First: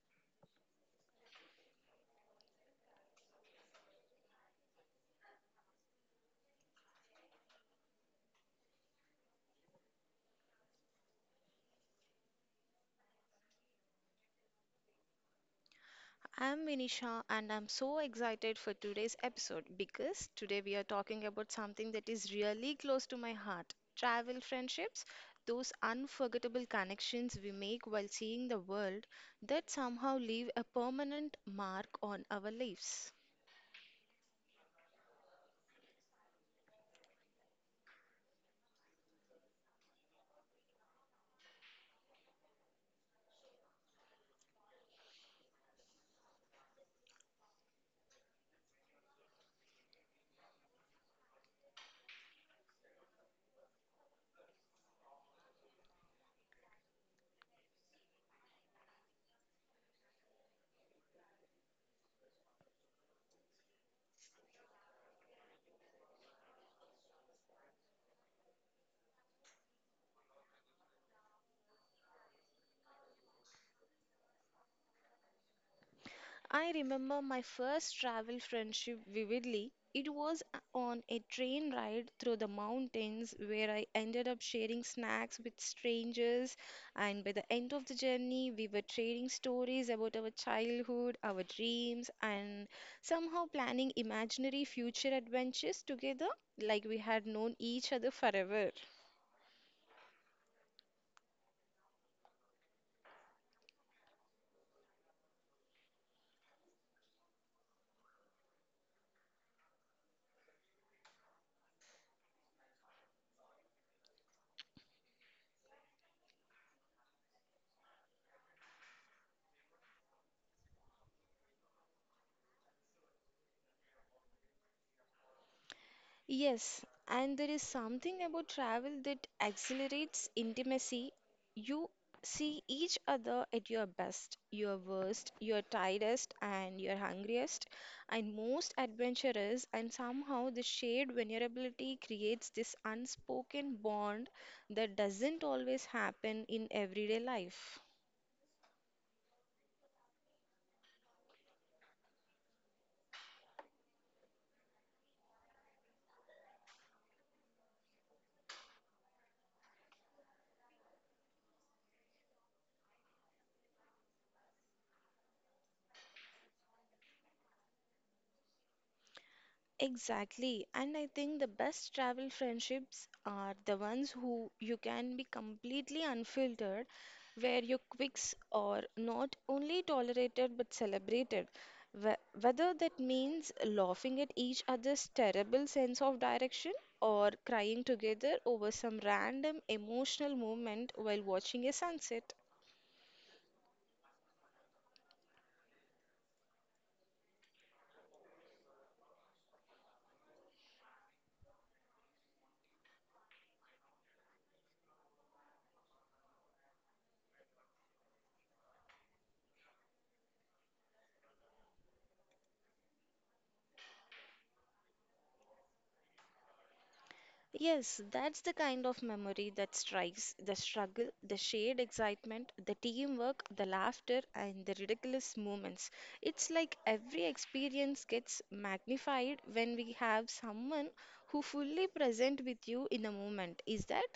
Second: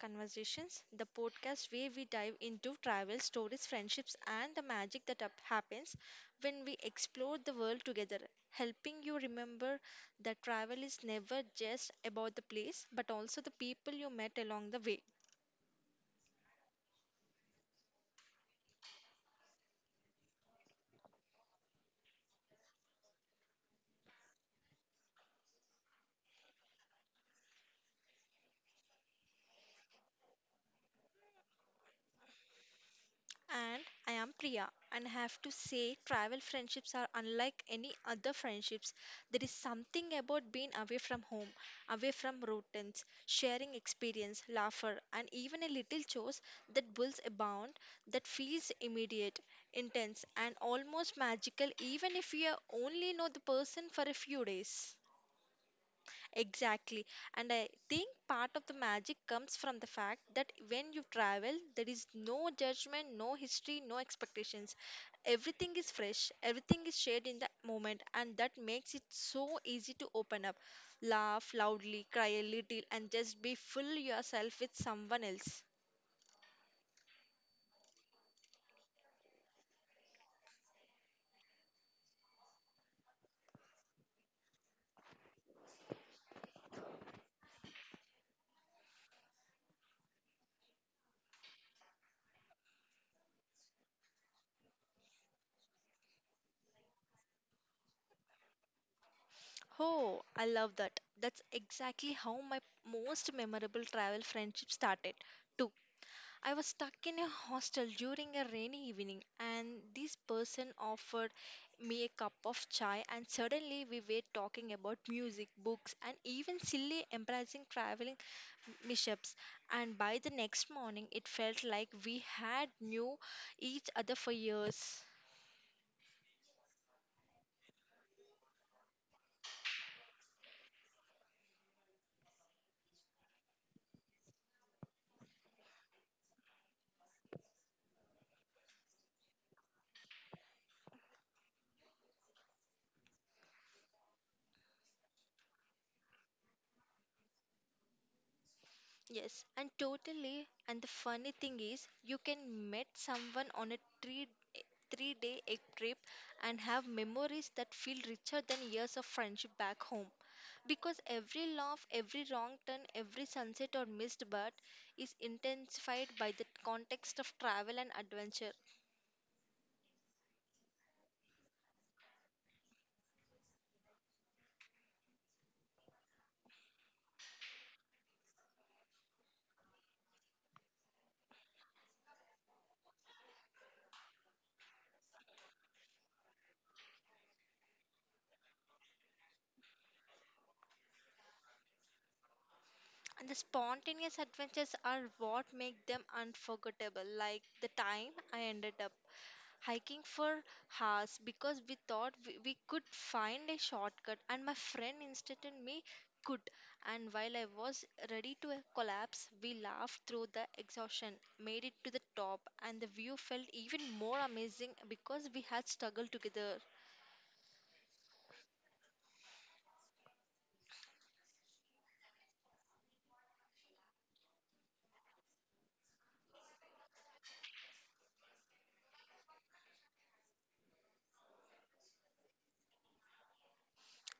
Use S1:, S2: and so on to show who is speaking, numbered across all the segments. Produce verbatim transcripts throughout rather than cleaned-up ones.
S1: Conversations, the podcast where we dive into travel, stories, friendships, and the magic that up- happens when we explore the world together, helping you remember that travel is never just about the place but also the people you met along the way.
S2: I'm Vinisha and I'm so excited for today's episode because today we are talking about something that is really close to my heart travel friendships, those unforgettable connections we make while seeing the world that somehow leave a permanent mark on our lives.
S1: And I am Priya and have to say travel friendships are unlike any other friendships. There is something about being away from home, away from routines, sharing experience, laughter, and even a little chores that builds a bond that feels immediate, intense, and almost magical even if you only know the person for a few days. Exactly. And I think part of the magic comes from the fact that when you travel, there is no judgment, no history, no expectations. Everything is fresh, everything is shared in the moment, and that makes it so easy to open up, laugh loudly, cry a little, and just be full yourself with someone else.
S2: I remember my first travel friendship vividly. It was a- on a train ride through the mountains where I ended up sharing snacks with strangers. And by the end of the journey, we were trading stories about our childhood, our dreams, and somehow planning imaginary future adventures together like we had known each other forever.
S1: Oh, I love that. That's exactly how my most memorable travel friendship started, too. I was stuck in a hostel during a rainy evening, and this person offered me a cup of chai, and suddenly we were talking about music, books, and even silly, embarrassing traveling mishaps. And by the next morning, it felt like we had knew each other for years.
S2: Yes, and there is something about travel that accelerates intimacy. You see each other at your best, your worst, your tiredest, and your hungriest, and most adventurous, and somehow the shared vulnerability creates this unspoken bond that doesn't always happen in everyday life.
S1: Yes, and totally. And the funny thing is, you can meet someone on a three three day egg trip and have memories that feel richer than years of friendship back home. Because every laugh, every wrong turn, every sunset or missed bird is intensified by the context of travel and adventure.
S2: Exactly. And I think the best travel friendships are the ones who you can be completely unfiltered, where your quirks are not only tolerated but celebrated. Wh- Whether that means laughing at each other's terrible sense of direction or crying together over some random emotional moment while watching a sunset.
S1: And the spontaneous adventures are what make them unforgettable, like the time I ended up hiking for hours because we thought we, we could find a shortcut, and my friend instructed me could. And while I was ready to uh, collapse, we laughed through the exhaustion, made it to the top, and the view felt even more amazing because we had struggled together.
S2: Yes, that's the kind of memory that strikes the struggle, the shared excitement, the teamwork, the laughter, and the ridiculous moments. It's like every experience gets magnified when we have someone who fully present with you in the moment. Is that?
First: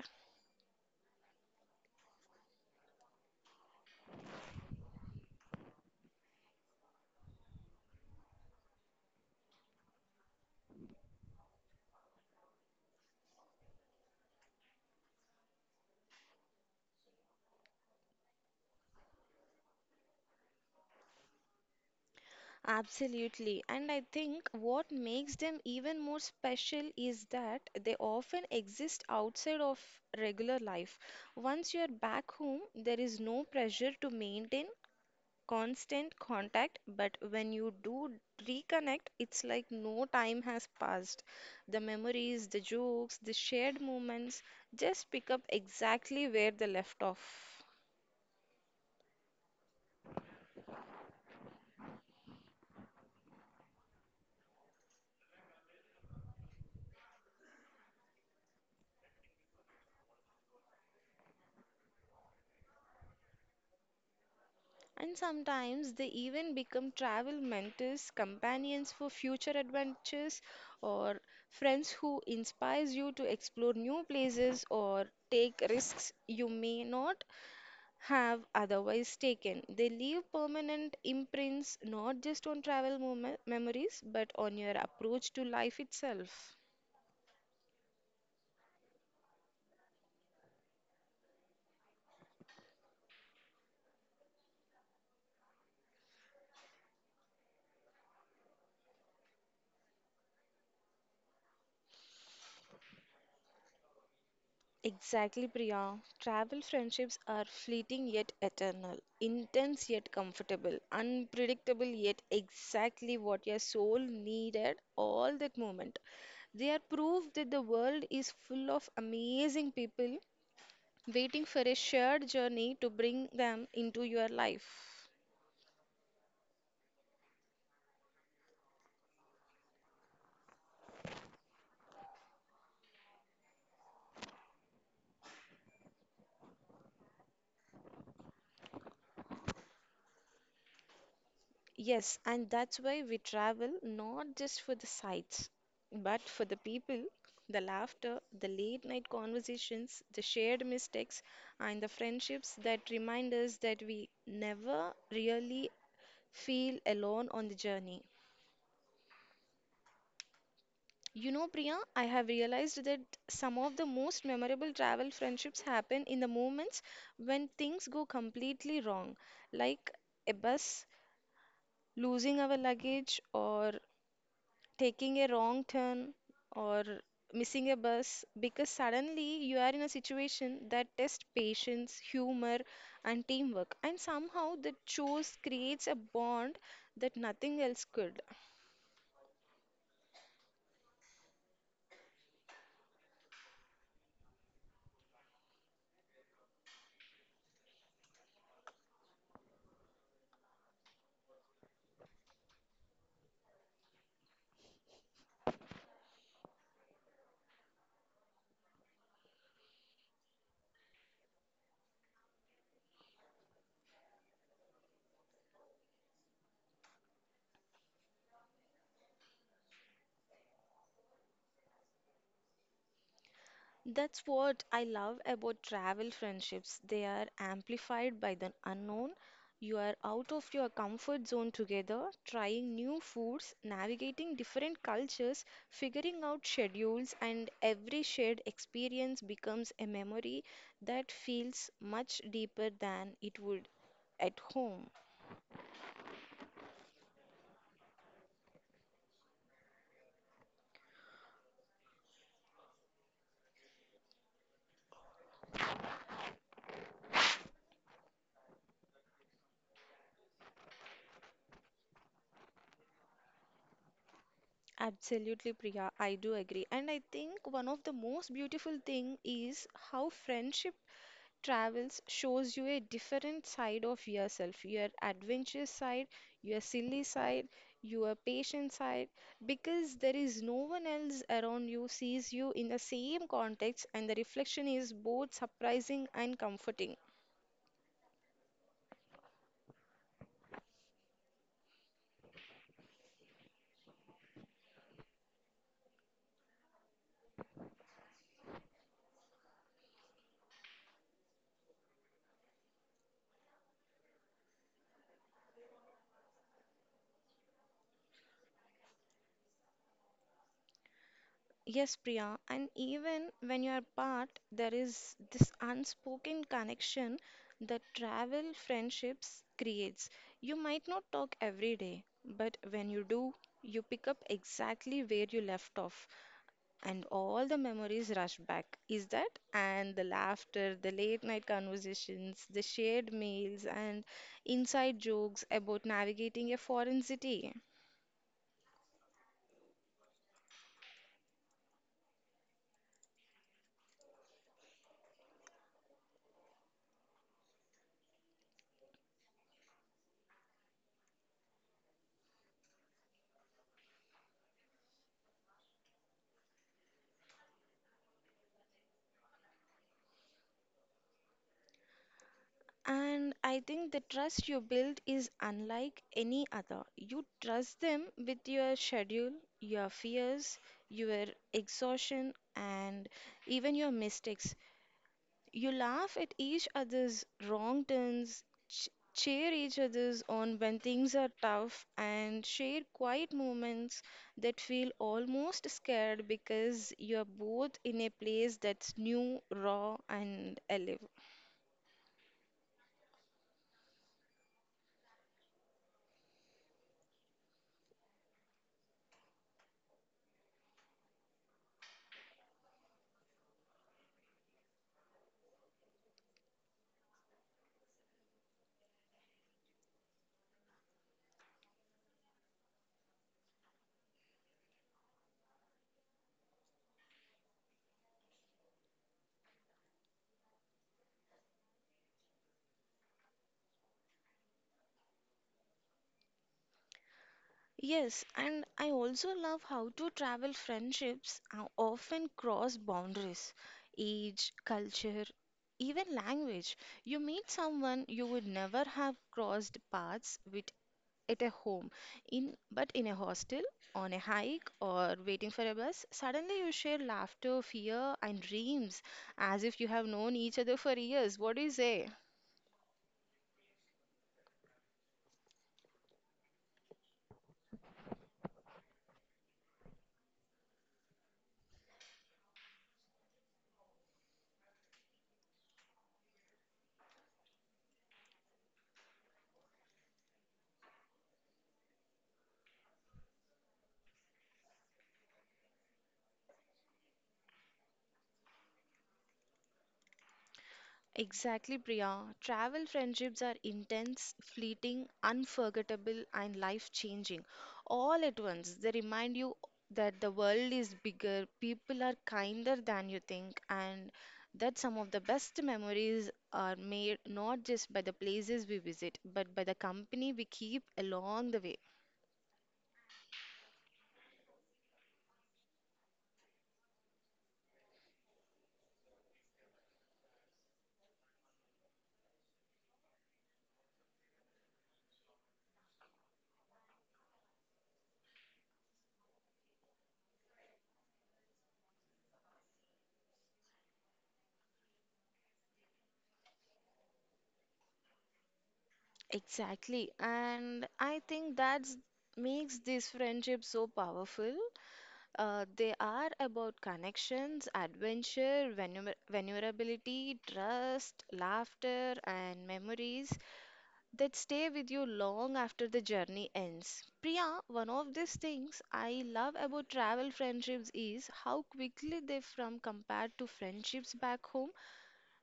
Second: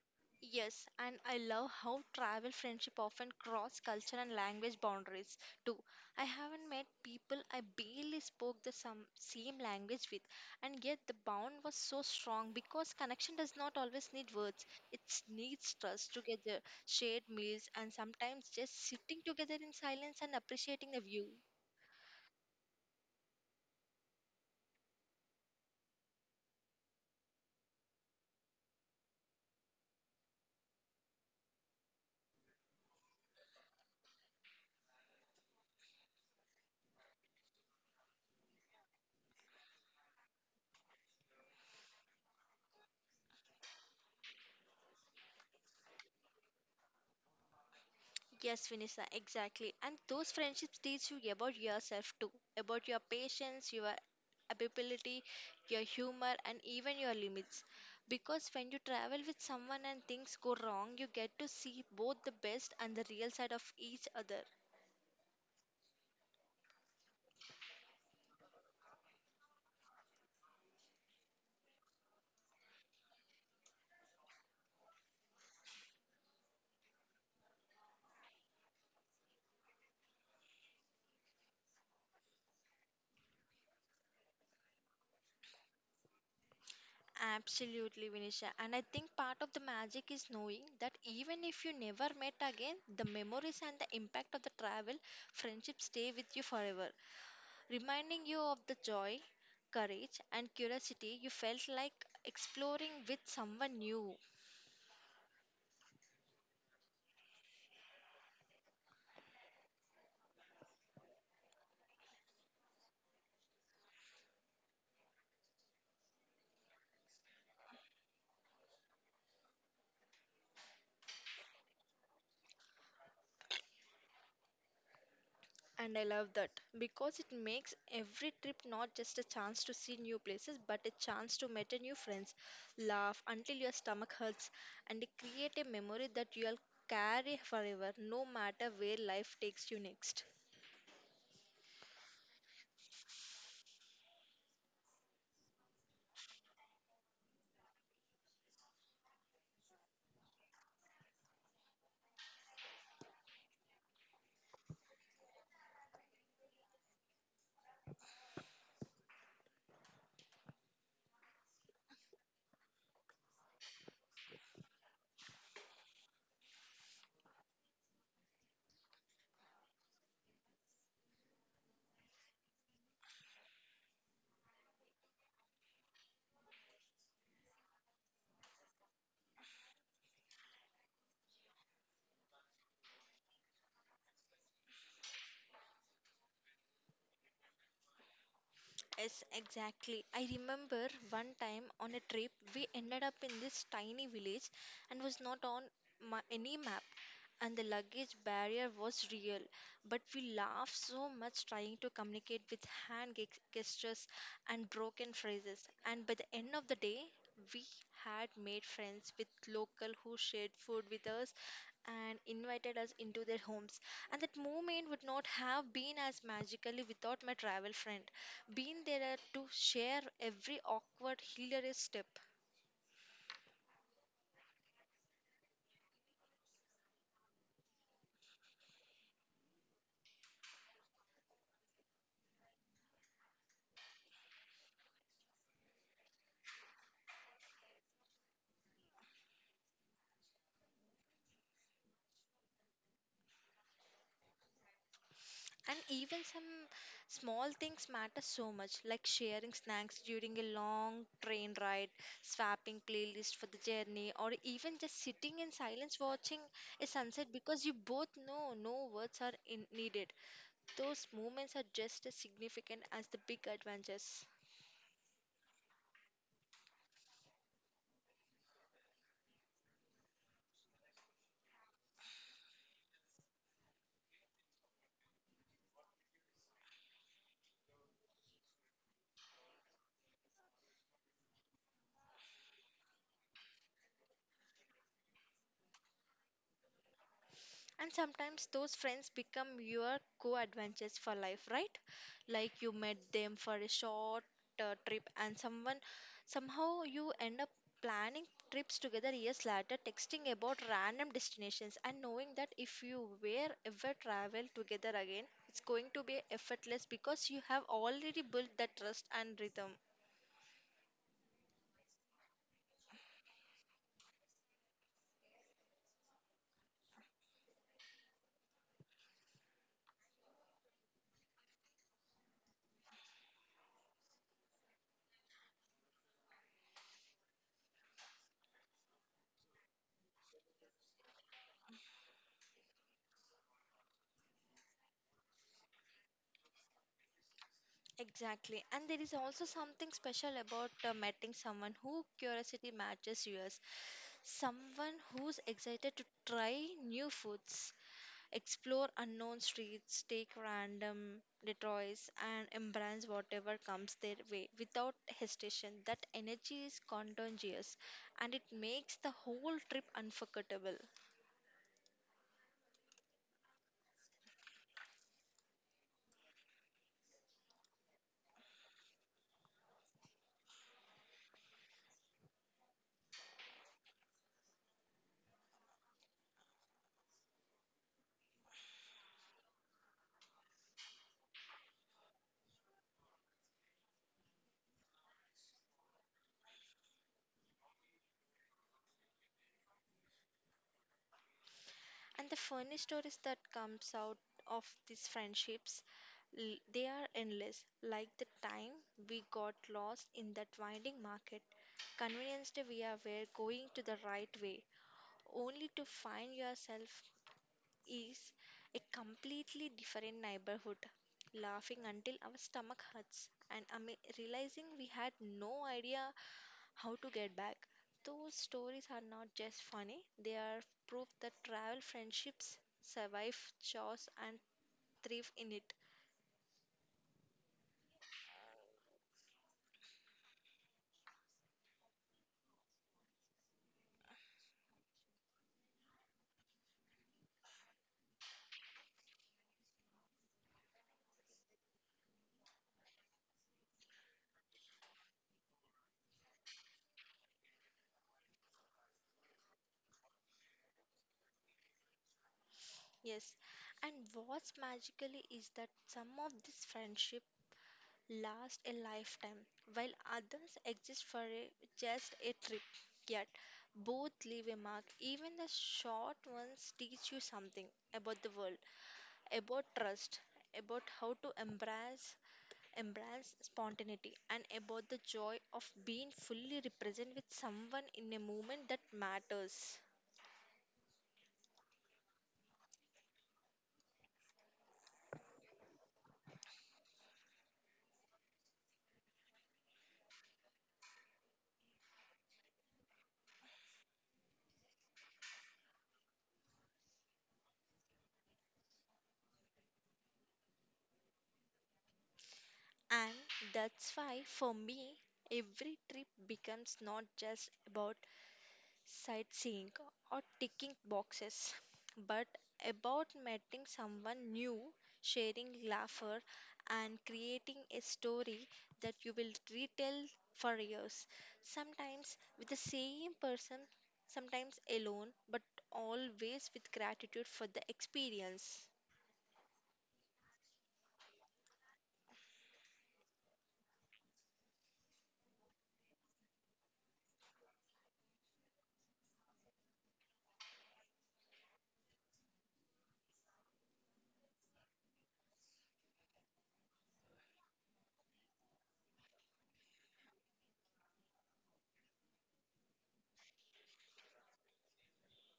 S1: Yes, and I love how travel friendship often cross culture and language boundaries too. I haven't met people I barely spoke the some same language with, and yet the bond was so strong because connection does not always need words. It needs trust together, shared meals, and sometimes just sitting together in silence and appreciating the view.
S2: Absolutely. And I think what makes them even more special is that they often exist outside of regular life. Once you're back home, there is no pressure to maintain constant contact, but when you do reconnect, it's like no time has passed. The memories, the jokes, the shared moments just pick up exactly where they left off.
S1: Yes, Vinisa, exactly. And those friendships teach you about yourself too, about your patience, your ability, your humor, and even your limits. Because when you travel with someone and things go wrong, you get to see both the best and the real side of each other.
S2: And sometimes they even become travel mentors, companions for future adventures, or friends who inspires you to explore new places or take risks you may not have otherwise taken. They leave permanent imprints not just on travel mom- memories but on your approach to life itself.
S1: Absolutely, Vinisha. And I think part of the magic is knowing that even if you never met again, the memories and the impact of the travel, friendships stay with you forever, reminding you of the joy, courage, and curiosity you felt like exploring with someone new.
S2: Exactly, Priya. Travel friendships are fleeting yet eternal, intense yet comfortable, unpredictable yet exactly what your soul needed all that moment. They are proof that the world is full of amazing people waiting for a shared journey to bring them into your life.
S1: And I love that because it makes every trip not just a chance to see new places but a chance to meet a new friends, laugh until your stomach hurts, and create a memory that you'll carry forever no matter where life takes you next.
S2: Yes, and that's why we travel not just for the sights, but for the people, the laughter, the late night conversations, the shared mistakes, and the friendships that remind us that we never really feel alone on the journey. You know, Priya, I have realized that some of the most memorable travel friendships happen in the moments when things go completely wrong, like a bus, losing our luggage, or taking a wrong turn or missing a bus because suddenly you are in a situation that tests patience, humor, and teamwork. And somehow the chores creates a bond that nothing else could.
S1: Yes, exactly. I remember one time on a trip we ended up in this tiny village and was not on ma- any map and the luggage barrier was real, but we laughed so much trying to communicate with hand ge- gestures and broken phrases. And by the end of the day, we had made friends with local who shared food with us and invited us into their homes and that moment would not have been as magically without my travel friend being there to share every awkward hilarious step.
S2: That's what I love about travel friendships. They are amplified by the unknown. You are out of your comfort zone together, trying new foods, navigating different cultures, figuring out schedules, and every shared experience becomes a memory that feels much deeper than it would at home.
S1: And even some small things matter so much, like sharing snacks during a long train ride, swapping playlist for the journey, or even just sitting in silence watching a sunset because you both know no words are in needed. Those moments are just as significant as the big adventures.
S2: Absolutely, Priya, I do agree. And I think one of the most beautiful thing is how friendship travels shows you a different side of yourself, your adventurous side, your silly side, your patient side, because there is no one else around you sees you in the same context, and the reflection is both surprising and comforting.
S1: And sometimes those friends become your co adventures for life, right? Like you met them for a short uh, trip, and someone somehow you end up planning trips together years later, texting about random destinations, and knowing that if you were ever travel together again, it's going to be effortless because you have already built that trust and rhythm.
S2: Yes, Priya, and even when you are apart, there is this unspoken connection that travel friendships creates. You might not talk every day, but when you do, you pick up exactly where you left off, and all the memories rush back. Is that? And the laughter, the late night conversations, the shared meals, and inside jokes about navigating a foreign city.
S1: Exactly. And there is also something special about uh, meeting someone who curiosity matches yours. Someone who's excited to try new foods, explore unknown streets, take random detours, and embrace whatever comes their way without hesitation. That energy is contagious and it makes the whole trip unforgettable.
S2: And I think the trust you build is unlike any other. You trust them with your schedule, your fears, your exhaustion, and even your mistakes. You laugh at each other's wrong turns, ch- cheer each other's on when things are tough, and share quiet moments that feel almost scared because you're both in a place that's new, raw, and alive.
S1: And the funny stories that comes out of these friendships, l- they are endless. Like the time we got lost in that winding market, convinced we are were going to the right way, only to find yourself is a completely different neighborhood. Laughing until our stomach hurts and ama- realizing we had no idea how to get back. Those stories are not just funny, they are proof that travel friendships survive chaos and thrive in it.
S2: Yes, and I also love how to travel friendships uh, often cross boundaries, age, culture, even language. You meet someone you would never have crossed paths with at a home, in but in a hostel, on a hike, or waiting for a bus. Suddenly, you share laughter, fear, and dreams as if you have known each other for years. What do you say?
S1: Yes, and what's magically is that some of this friendship last a lifetime, while others exist for a, just a trip. Yet, both leave a mark. Even the short ones teach you something about the world, about trust, about how to embrace embrace spontaneity and about the joy of being fully represented with someone in a moment that matters.
S2: Exactly, Priya. Travel friendships are intense, fleeting, unforgettable, and life changing. All at once, they remind you that the world is bigger, people are kinder than you think, and that some of the best memories are made not just by the places we visit, but by the company we keep along the way.
S1: And that's why, for me, every trip becomes not just about sightseeing, or ticking boxes, but about meeting someone new, sharing laughter, and creating a story that you will retell for years. Sometimes with the same person, sometimes alone, but always with gratitude for the experience.
S2: Exactly, and I think that's makes this friendship so powerful. Uh, they are about connections, adventure, vulner- vulnerability, trust, laughter, and memories that stay with you long after the journey ends. Priya, one of these things I love about travel friendships is how quickly they from compared to friendships back home.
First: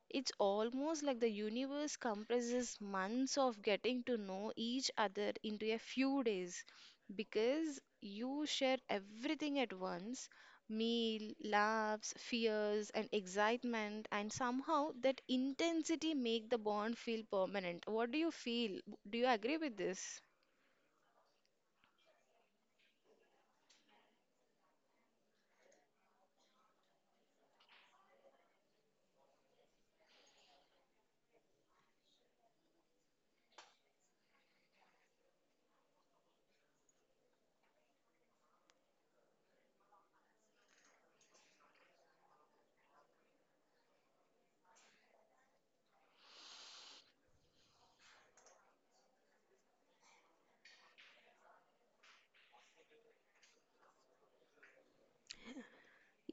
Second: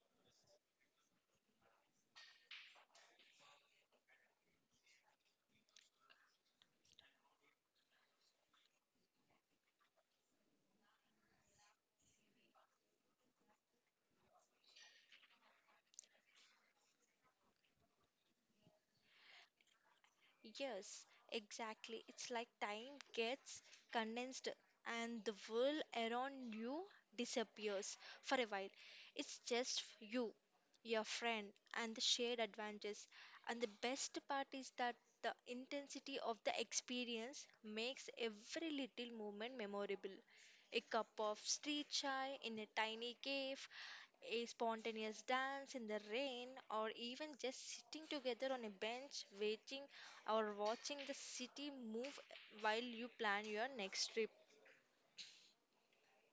S2: It's almost like the universe compresses months of getting to know each other into a few days because you share everything at once meal, laughs, fears, and excitement, and somehow that intensity make the bond feel permanent. What do you feel? Do you agree with this?
S1: Yes, exactly. It's like time gets condensed and the world around you disappears for a while. It's just you, your friend, and the shared adventures. And the best part is that the intensity of the experience makes every little moment memorable. A cup of street chai in a tiny cave, a spontaneous dance in the rain, or even just sitting together on a bench waiting or watching the city move while you plan your next trip.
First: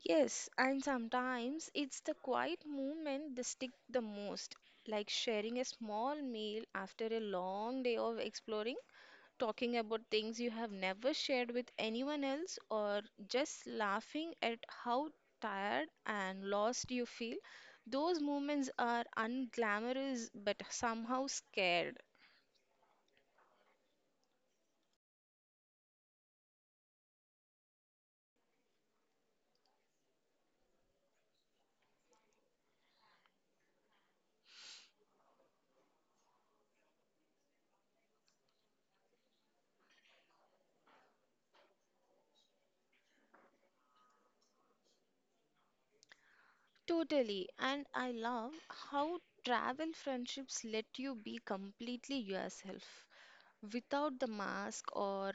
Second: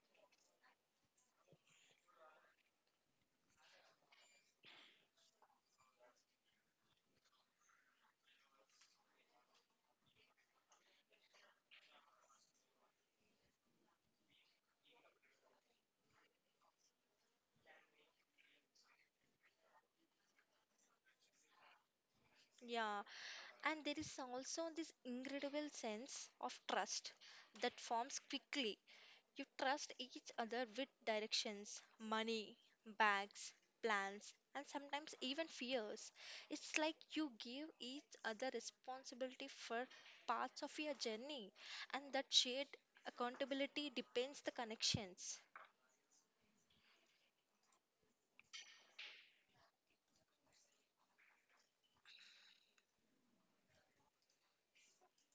S2: Yes, and sometimes it's the quiet movement that stick the most, like sharing a small meal after a long day of exploring talking about things you have never shared with anyone else, or just laughing at how tired and lost you feel. Those moments are unglamorous but somehow scared.
S1: Yeah, and there is also this incredible sense of trust that forms quickly. You trust each other with directions, money, bags, plans, and sometimes even fears. It's like you give each other responsibility for parts of your journey, and that shared accountability depends the connections.
S2: Totally, and I love how travel friendships let you be completely yourself, without the mask or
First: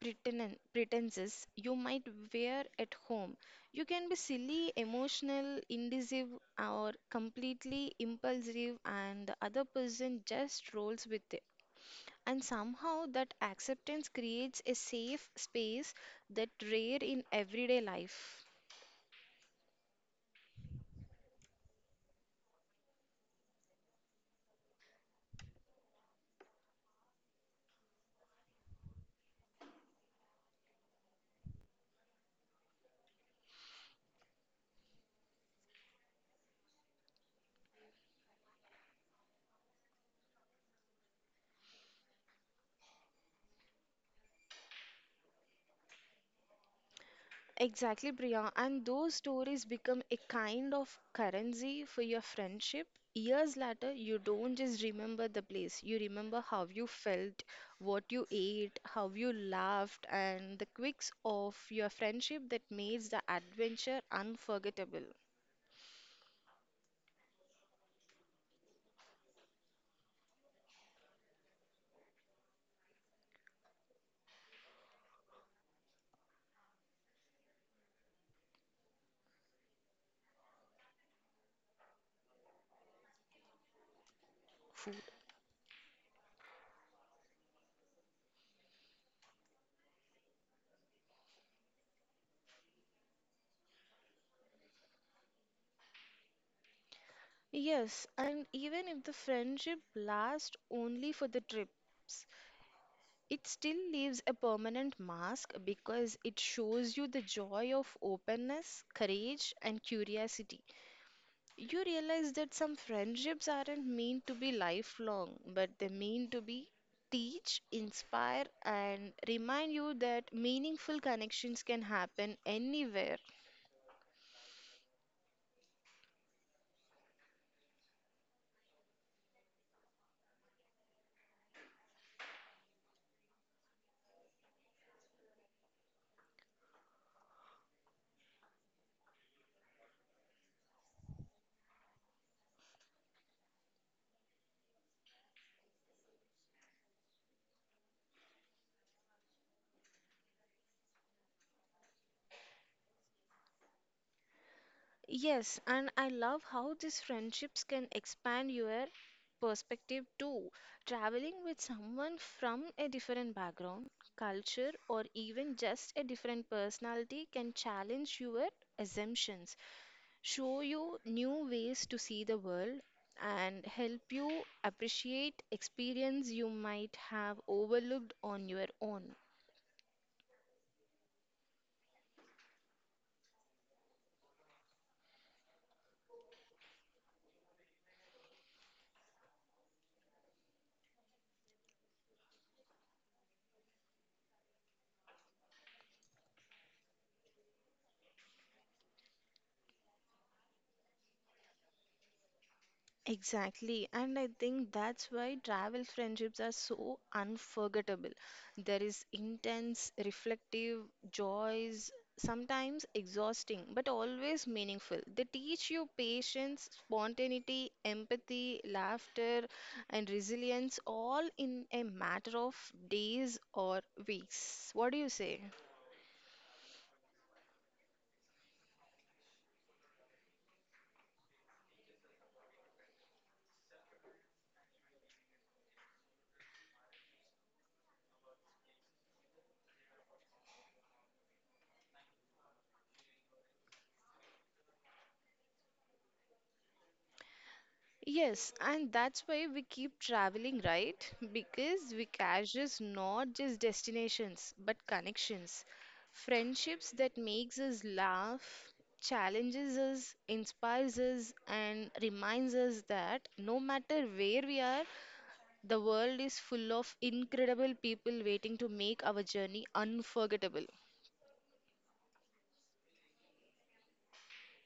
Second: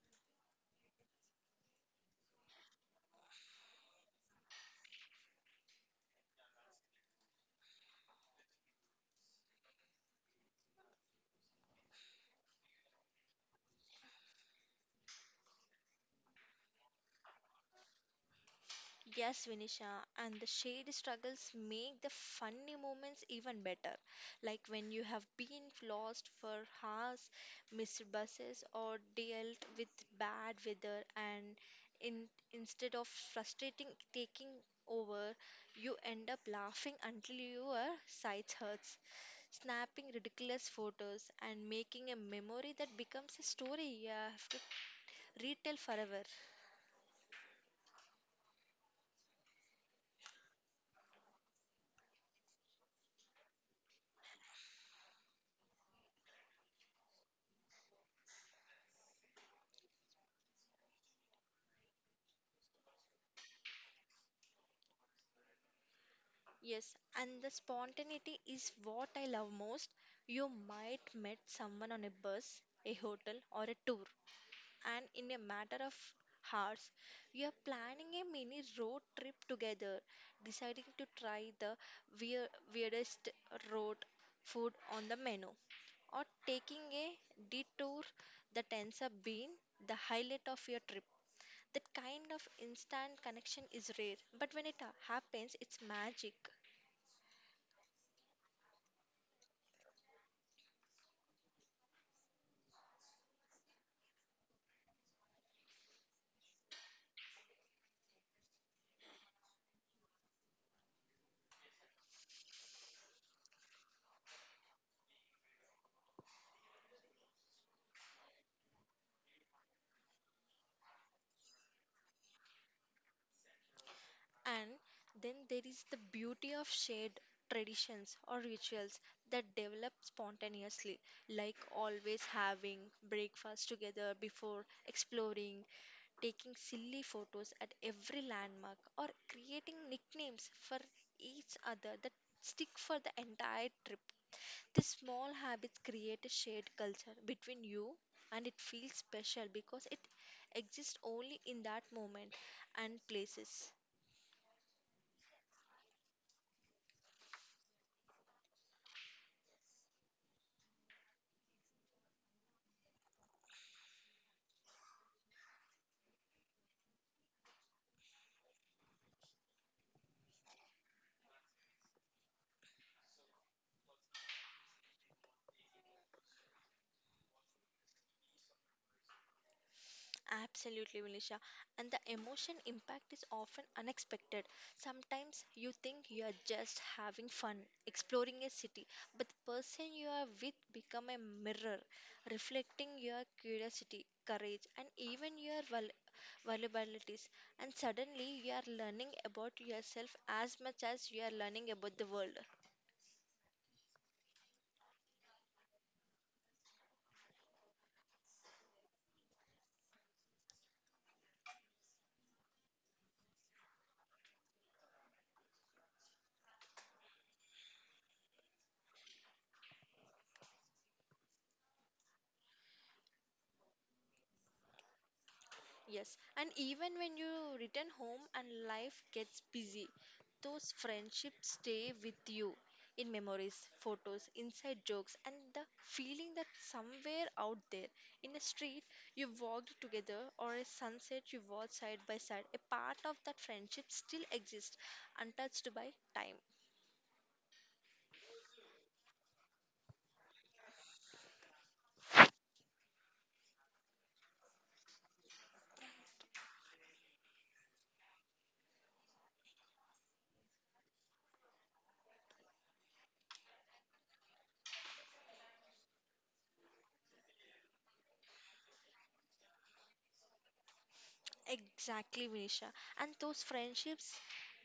S2: pretenen- pretenses you might wear at home. You can be silly, emotional, indecisive, or completely impulsive, and the other person just rolls with it. And somehow, that acceptance creates a safe space that rare in everyday life.
S1: Yes, Vinisha, and the shared struggles make the funny moments even better. Like when you have been lost for hours, missed buses, or dealt with bad weather, and in, instead of frustrating taking over, you end up laughing until your sides hurts, snapping ridiculous photos, and making a memory that becomes a story you have to retell forever.
S2: Exactly, Priya. And those stories become a kind of currency for your friendship. Years later, you don't just remember the place, you remember how you felt, what you ate, how you laughed, and the quirks of your friendship that makes the adventure unforgettable.
S1: Yes, and the spontaneity is what I love most. You might meet someone on a bus, a hotel, or a tour, and in a matter of hours, you are planning a mini road trip together, deciding to try the weir- weirdest road food
S2: Food.
S1: on the menu, or taking a detour that ends up being the highlight of your trip. That kind of instant connection is rare, but when it ha- happens, it's magic.
S2: Yes, and even if the friendship lasts only for the trips, it still leaves a permanent mask because it shows you the joy of openness, courage, and curiosity. You realize that some friendships aren't meant to be lifelong, but they mean to be teach, inspire, and remind you that meaningful connections can happen anywhere.
S1: And then there is the beauty of shared traditions or rituals that develop spontaneously, like always having breakfast together before exploring, taking silly photos at every landmark, or creating nicknames for each other that stick for the entire trip. These small habits create a shared culture between you, and it feels special because it exists only in that moment and places.
S2: Yes, and I love how these friendships can expand your perspective too. Traveling with someone from a different background, culture, or even just a different personality can challenge your assumptions, show you new ways to see the world, and help you appreciate experience you might have overlooked on your own.
S1: Absolutely, Vilisha. And the emotion impact is often unexpected. Sometimes you think you are just having fun, exploring a city, but the person you are with become a mirror, reflecting your curiosity, courage, and even your vul- vulnerabilities. And suddenly you are learning about yourself as much as you are learning about the world.
S2: Exactly, and I think that's why travel friendships are so unforgettable. There is intense, reflective joys, sometimes exhausting, but always meaningful. They teach you patience, spontaneity, empathy, laughter, and resilience all in a matter of days or weeks. What do you say?
S1: Yes, and even when you return home and life gets busy, those friendships stay with you in memories, photos, inside jokes, and the feeling that somewhere out there in a street you walked together or a sunset you watched side by side, a part of that friendship still exists untouched by time.
S2: Yes, and that's why we keep traveling, right? Because Vikash is not just destinations, but connections. Friendships that makes us laugh, challenges us, inspires us, and reminds us that no matter where we are, the world is full of incredible people waiting to make our journey unforgettable.
S1: Exactly, Vinisha. And those friendships,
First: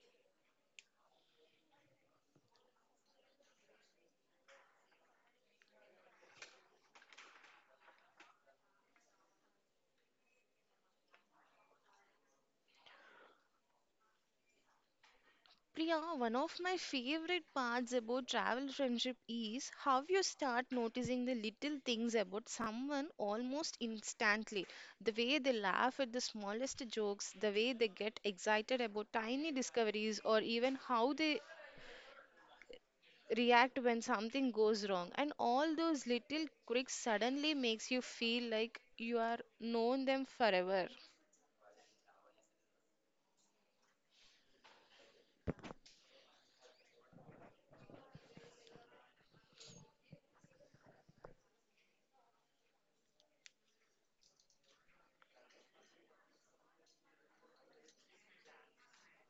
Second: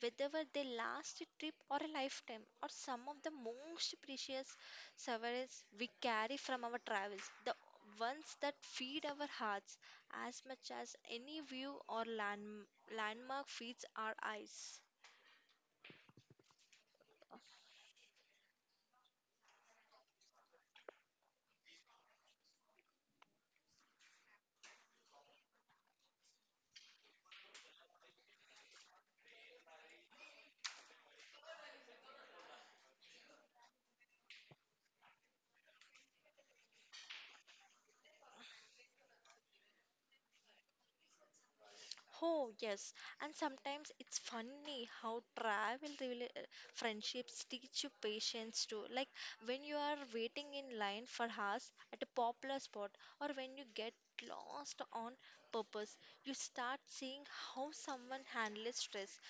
S1: whether they last a trip or a lifetime, are some of the most precious souvenirs we carry from our travels. The ones that feed our hearts as much as any view or land, landmark feeds our eyes.
S2: Priya, one of my favorite parts about travel friendship is how you start noticing the little things about someone almost instantly. The way they laugh at the smallest jokes, the way they get excited about tiny discoveries, or even how they react when something goes wrong. And all those little quirks suddenly makes you feel like you are known them forever.
S1: Oh, yes. And sometimes it's funny how travel really, uh, friendships teach you patience too. Like when you are waiting in line for hours at a popular spot, or when you get lost on purpose, you start seeing how someone handles stress,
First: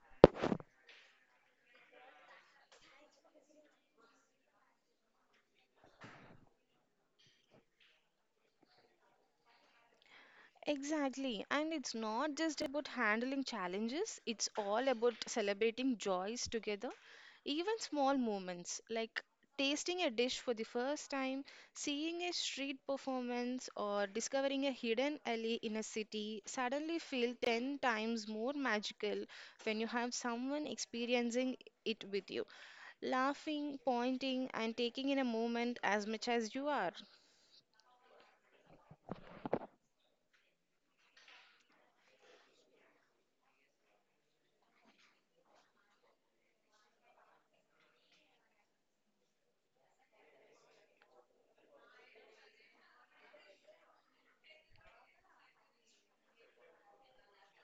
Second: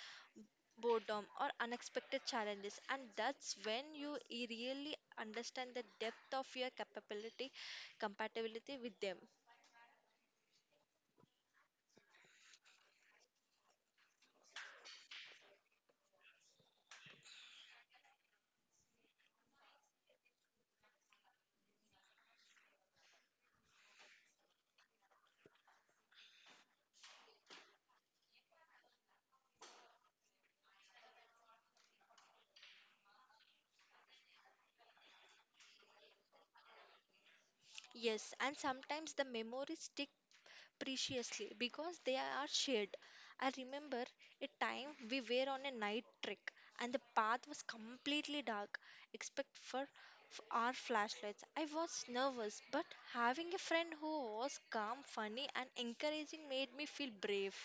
S1: boredom, or unexpected challenges. And that's when you e- really understand the depth of your capability, compatibility with them.
S2: Exactly. And it's not just about handling challenges, it's all about celebrating joys together. Even small moments like tasting a dish for the first time, seeing a street performance, or discovering a hidden alley in a city suddenly feel ten times more magical when you have someone experiencing it with you, laughing, pointing, and taking in a moment as much as you are.
S1: Yes, and sometimes the memories stick preciously because they are shared. I remember a time we were on a night trek and the path was completely dark except for f- our flashlights. I was nervous, but having a friend who was calm, funny, and encouraging made me feel brave.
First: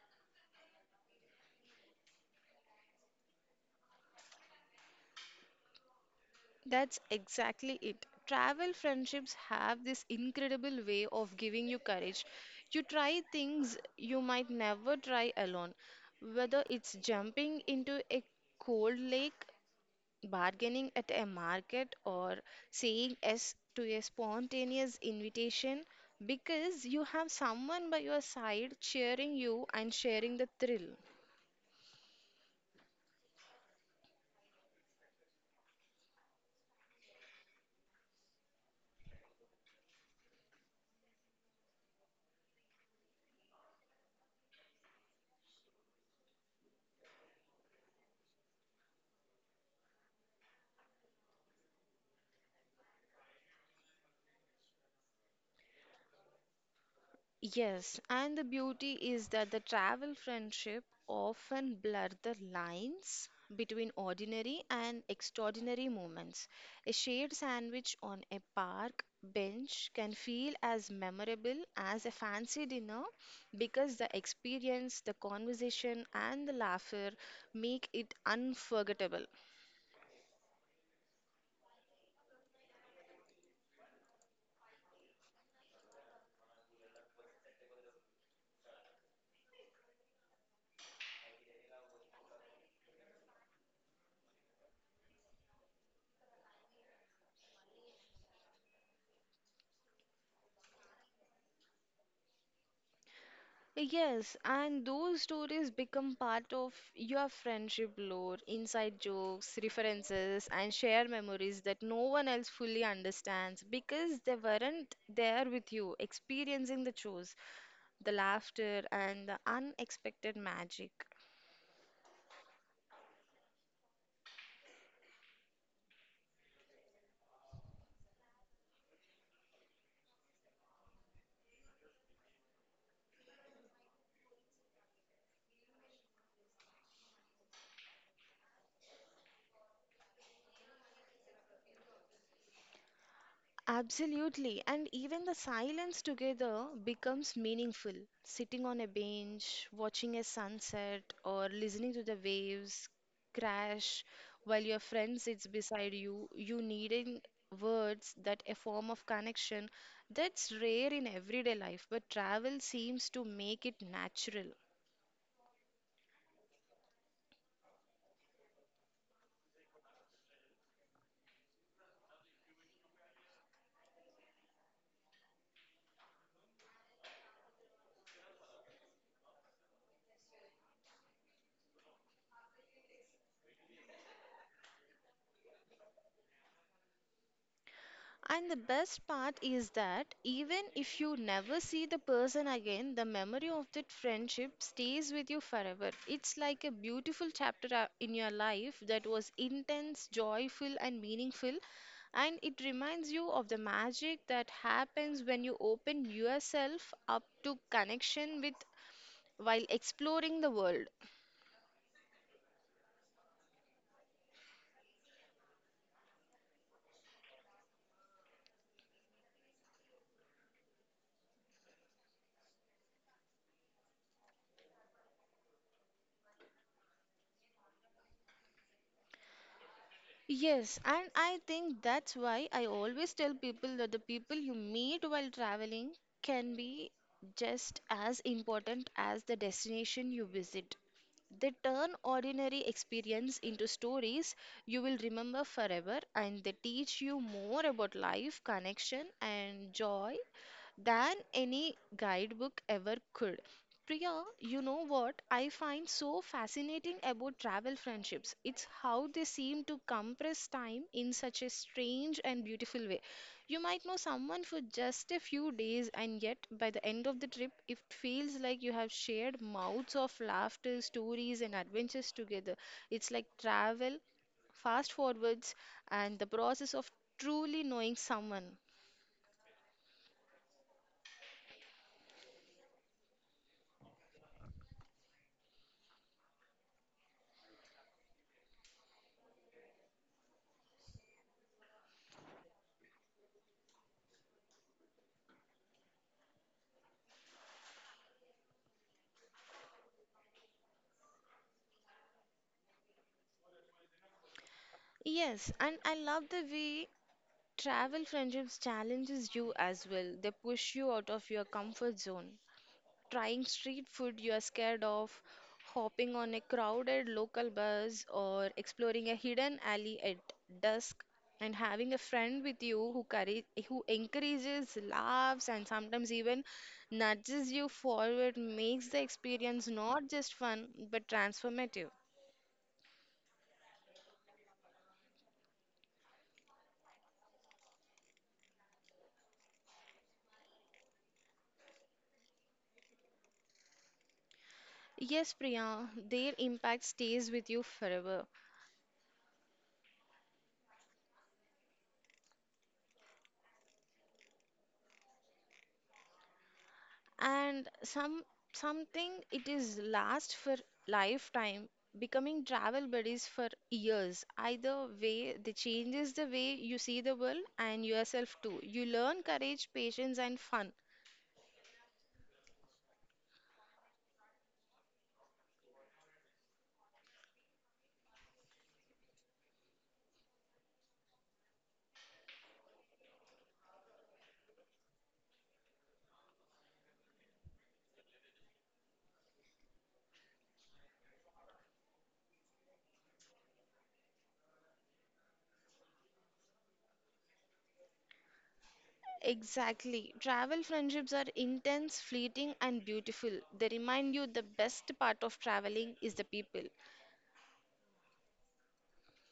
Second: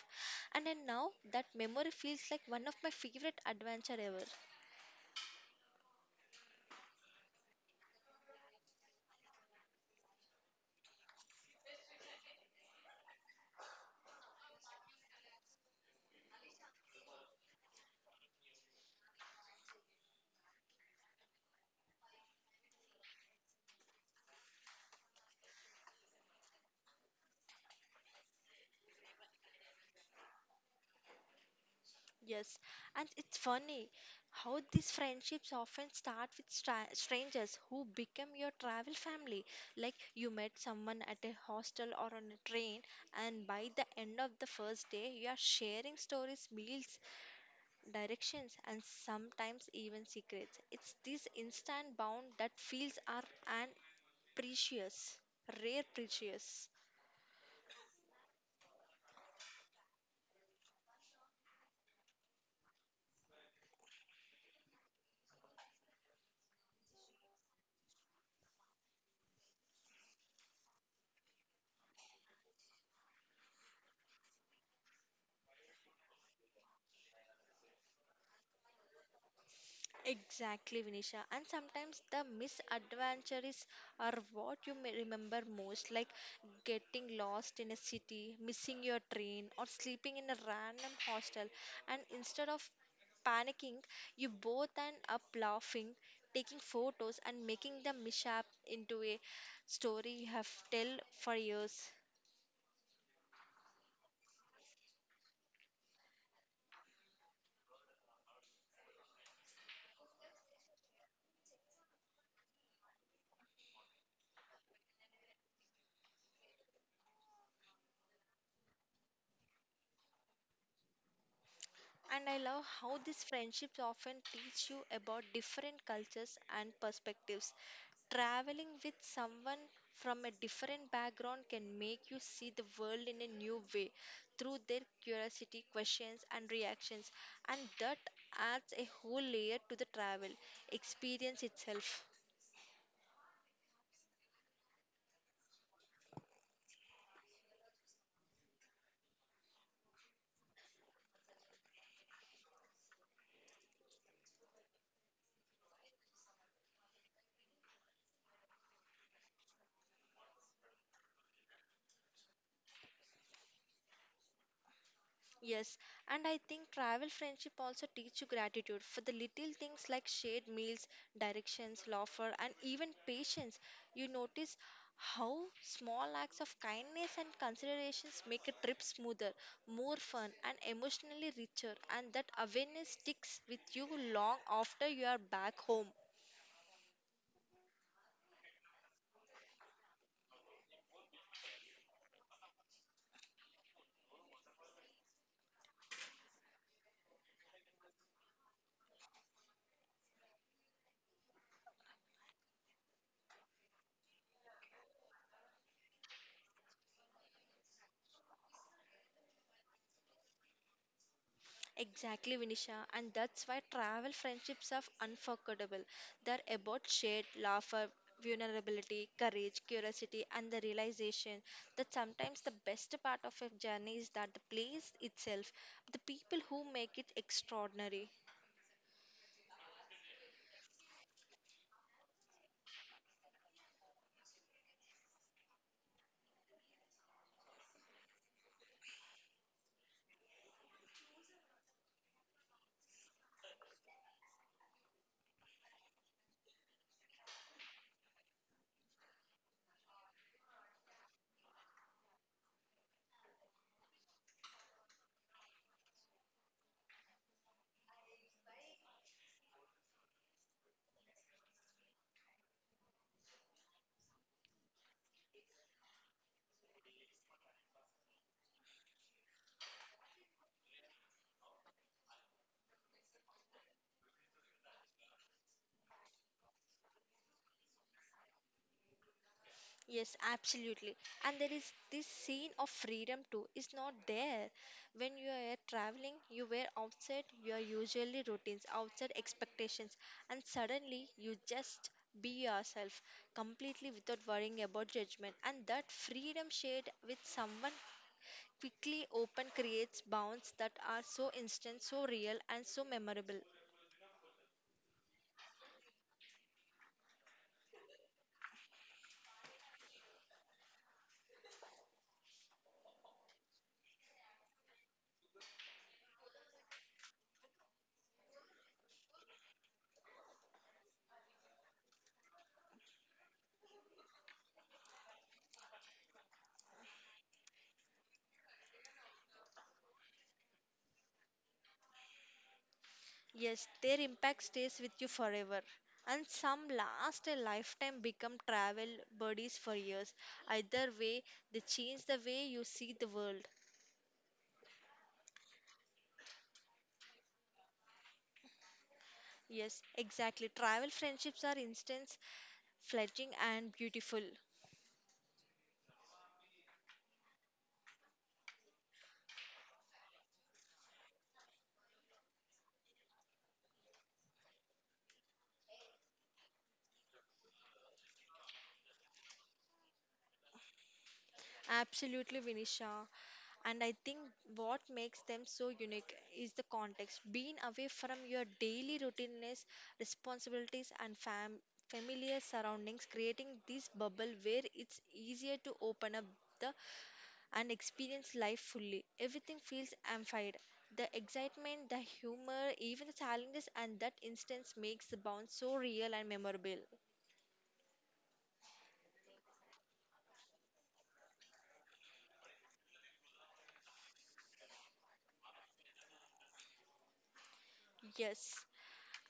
S1: And then now that memory feels like one of my favorite adventure ever.
S2: That's exactly it. Travel friendships have this incredible way of giving you courage. You try things you might never try alone, whether it's jumping into a cold lake, bargaining at a market, or saying yes to a spontaneous invitation because you have someone by your side cheering you and sharing the thrill.
S1: Yes, and it's funny how these friendships often start with stra strangers who become your travel family. Like you met someone at a hostel or on a train, and by the end of the first day, you are sharing stories, meals, directions, and sometimes even secrets. It's this instant bond that feels are and precious, rare precious.
S2: Yes, and the beauty is that the travel friendship often blur the lines between ordinary and extraordinary moments. A shared sandwich on a park bench can feel as memorable as a fancy dinner because the experience, the conversation, and the laughter make it unforgettable.
S1: Exactly, Vinisha. And sometimes the misadventures are what you may remember most, like getting lost in a city, missing your train, or sleeping in a random hostel. And instead of panicking, you both end up laughing, taking photos, and making the mishap into a story you have tell for years.
S2: Yes, and those stories become part of your friendship lore, inside jokes, references, and shared memories that no one else fully understands because they weren't there with you, experiencing the chores, the laughter, and the unexpected magic.
S1: And I love how these friendships often teach you about different cultures and perspectives. Traveling with someone from a different background can make you see the world in a new way through their curiosity, questions, and reactions, and that adds a whole layer to the travel experience itself.
S2: Absolutely. And even the silence together becomes meaningful. Sitting on a bench, watching a sunset, or listening to the waves crash while your friend sits beside you, you needing words that a form of connection that's rare in everyday life, but travel seems to make it natural.
S1: Yes, and I think travel friendship also teach you gratitude for the little things like shared meals, directions, laughter, and even patience. You notice how small acts of kindness and considerations make a trip smoother, more fun, and emotionally richer, and that awareness sticks with you long after you are back home.
S2: And the best part is that even if you never see the person again, the memory of that friendship stays with you forever. It's like a beautiful chapter uh, in your life that was intense, joyful, and meaningful. And it reminds you of the magic that happens when you open yourself up to connection with while exploring the world.
S1: Exactly, Vinisha, and that's why travel friendships are unforgettable. They're about shared laughter, vulnerability, courage, curiosity, and the realization that sometimes the best part of a journey is that the place itself, the people who make it extraordinary.
S2: Yes, and I think that's why I always tell people that the people you meet while traveling can be just as important as the destination you visit. They turn ordinary experience into stories you will remember forever, and they teach you more about life, connection, and joy than any guidebook ever could. Priya, you know what I find so fascinating about travel friendships? It's how they seem to compress time in such a strange and beautiful way. You might know someone for just a few days, and yet by the end of the trip, it feels like you have shared mouths of laughter, stories, and adventures together. It's like travel fast forwards and the process of truly knowing someone.
S1: Yes, absolutely. And there is this scene of freedom too. It's not there. When you are traveling, you were outside your usually routines, outside expectations, and suddenly you just be yourself completely without worrying about judgment. And that freedom shared with someone quickly open creates bonds that are so instant, so real, and so memorable.
S2: Yes, and I love the way travel friendships challenges you as well. They push you out of your comfort zone. Trying street food you are scared of, hopping on a crowded local bus, or exploring a hidden alley at dusk, and having a friend with you who courage, who encourages, laughs, and sometimes even nudges you forward makes the experience not just fun but transformative.
S1: Yes, their impact stays with you forever. And some last a lifetime become travel buddies for years. Either way, they change the way you see the world.
S2: Yes, Priya, their impact stays with you forever.
S1: Yes, exactly. Travel friendships are instant, fledging, and beautiful.
S2: And some something it is last for lifetime becoming travel buddies for years either way the changes the way you see the world and yourself too you learn courage patience and fun.
S1: Absolutely, Vinisha. And I think what makes them so unique is the context. Being away from your daily routines, responsibilities, and fam- familiar surroundings, creating this bubble where it's easier to open up the and experience life fully. Everything feels amplified. The excitement, the humor, even the challenges, and that instance makes the bond so real and memorable.
S2: Exactly, travel friendships are intense fleeting and beautiful. They remind you the best part of traveling is the people.
S1: Yes.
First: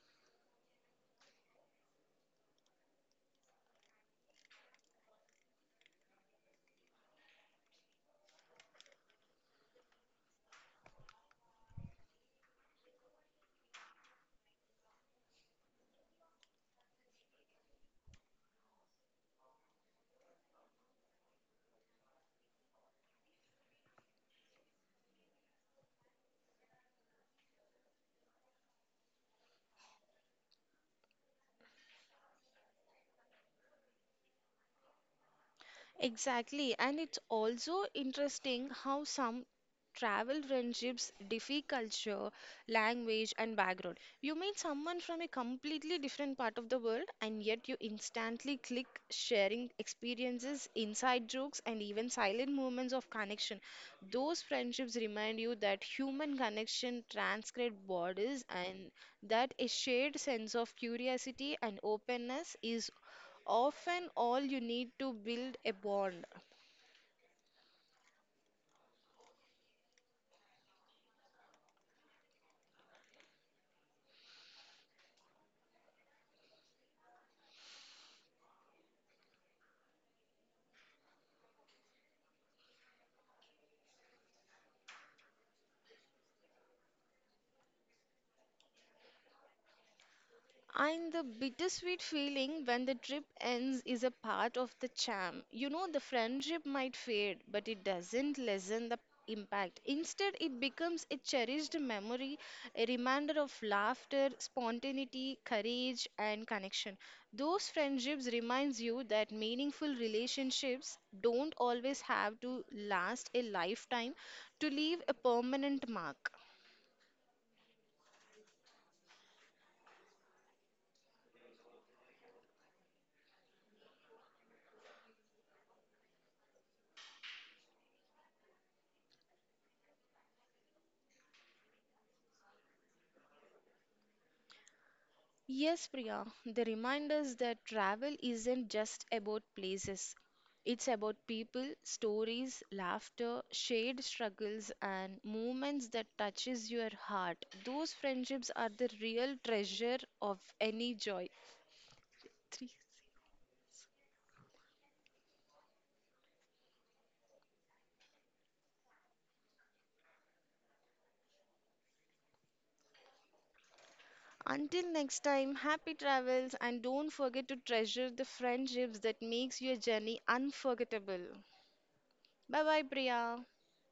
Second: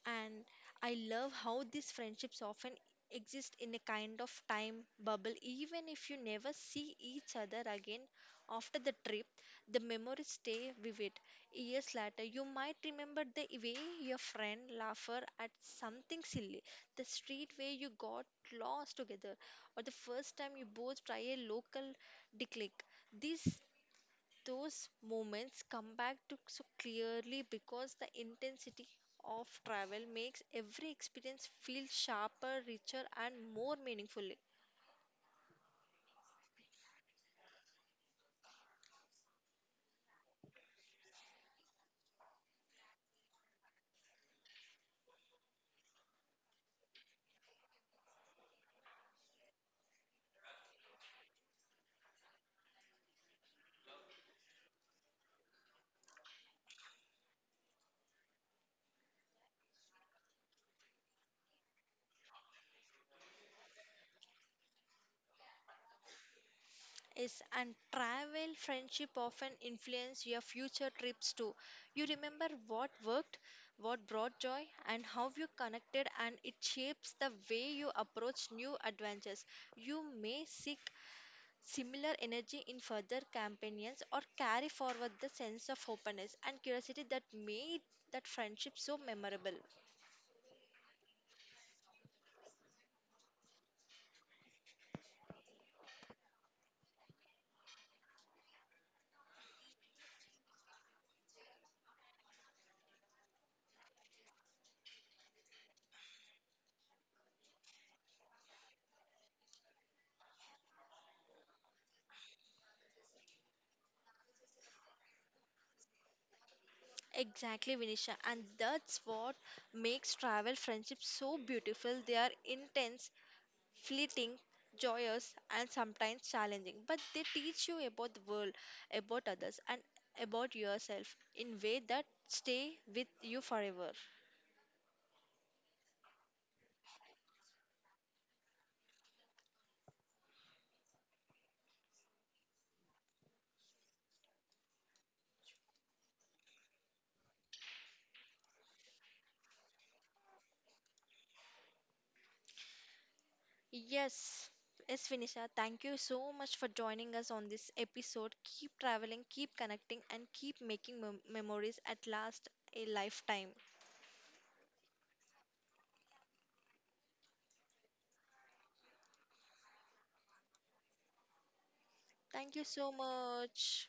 S1: And I love how these friendships often exist in a kind of time bubble, even if you never see each other again after the trip, the memories stay vivid. Years later, you might remember the way your friend laughed at something silly, the street where you got lost together, or the first time you both try a local declic. These Those moments come back to so clearly because the intensity of travel makes every experience feel sharper, richer, and more meaningful.
S2: Exactly, and it's also interesting how some travel friendships differ culture, language, and background. You meet someone from a completely different part of the world, and yet you instantly click, sharing experiences, inside jokes, and even silent moments of connection. Those friendships remind you that human connection transcends borders and that a shared sense of curiosity and openness is often all you need to build a bond.
S1: Yes, and travel friendship often influence your future trips too. You remember what worked, what brought joy, and how you connected, and it shapes the way you approach new adventures. You may seek similar energy in further companions or carry forward the sense of openness and curiosity that made that friendship so memorable.
S2: And the bittersweet feeling when the trip ends is a part of the charm. You know, the friendship might fade, but it doesn't lessen the impact. Instead, it becomes a cherished memory, a reminder of laughter, spontaneity, courage, and connection. Those friendships reminds you that meaningful relationships don't always have to last a lifetime to leave a permanent mark.
S1: Exactly, Vinisha, and that's what makes travel friendships so beautiful. They are intense, fleeting, joyous, and sometimes challenging, but they teach you about the world, about others, and about yourself in way that stay with you forever.
S2: Yes, Priya, they remind us that travel isn't just about places. It's about people, stories, laughter, shared struggles, and moments that touches your heart. Those friendships are the real treasure of any joy. Three.
S1: Yes, yes, Finisha. Thank you so much for joining us on this episode. Keep traveling, keep connecting, and keep making mem- memories at last a lifetime.
S2: Until next time, happy travels and don't forget to treasure the friendships that makes your journey unforgettable.
S1: Thank
S2: Bye
S1: you
S2: bye,
S1: so
S2: Priya.
S1: much.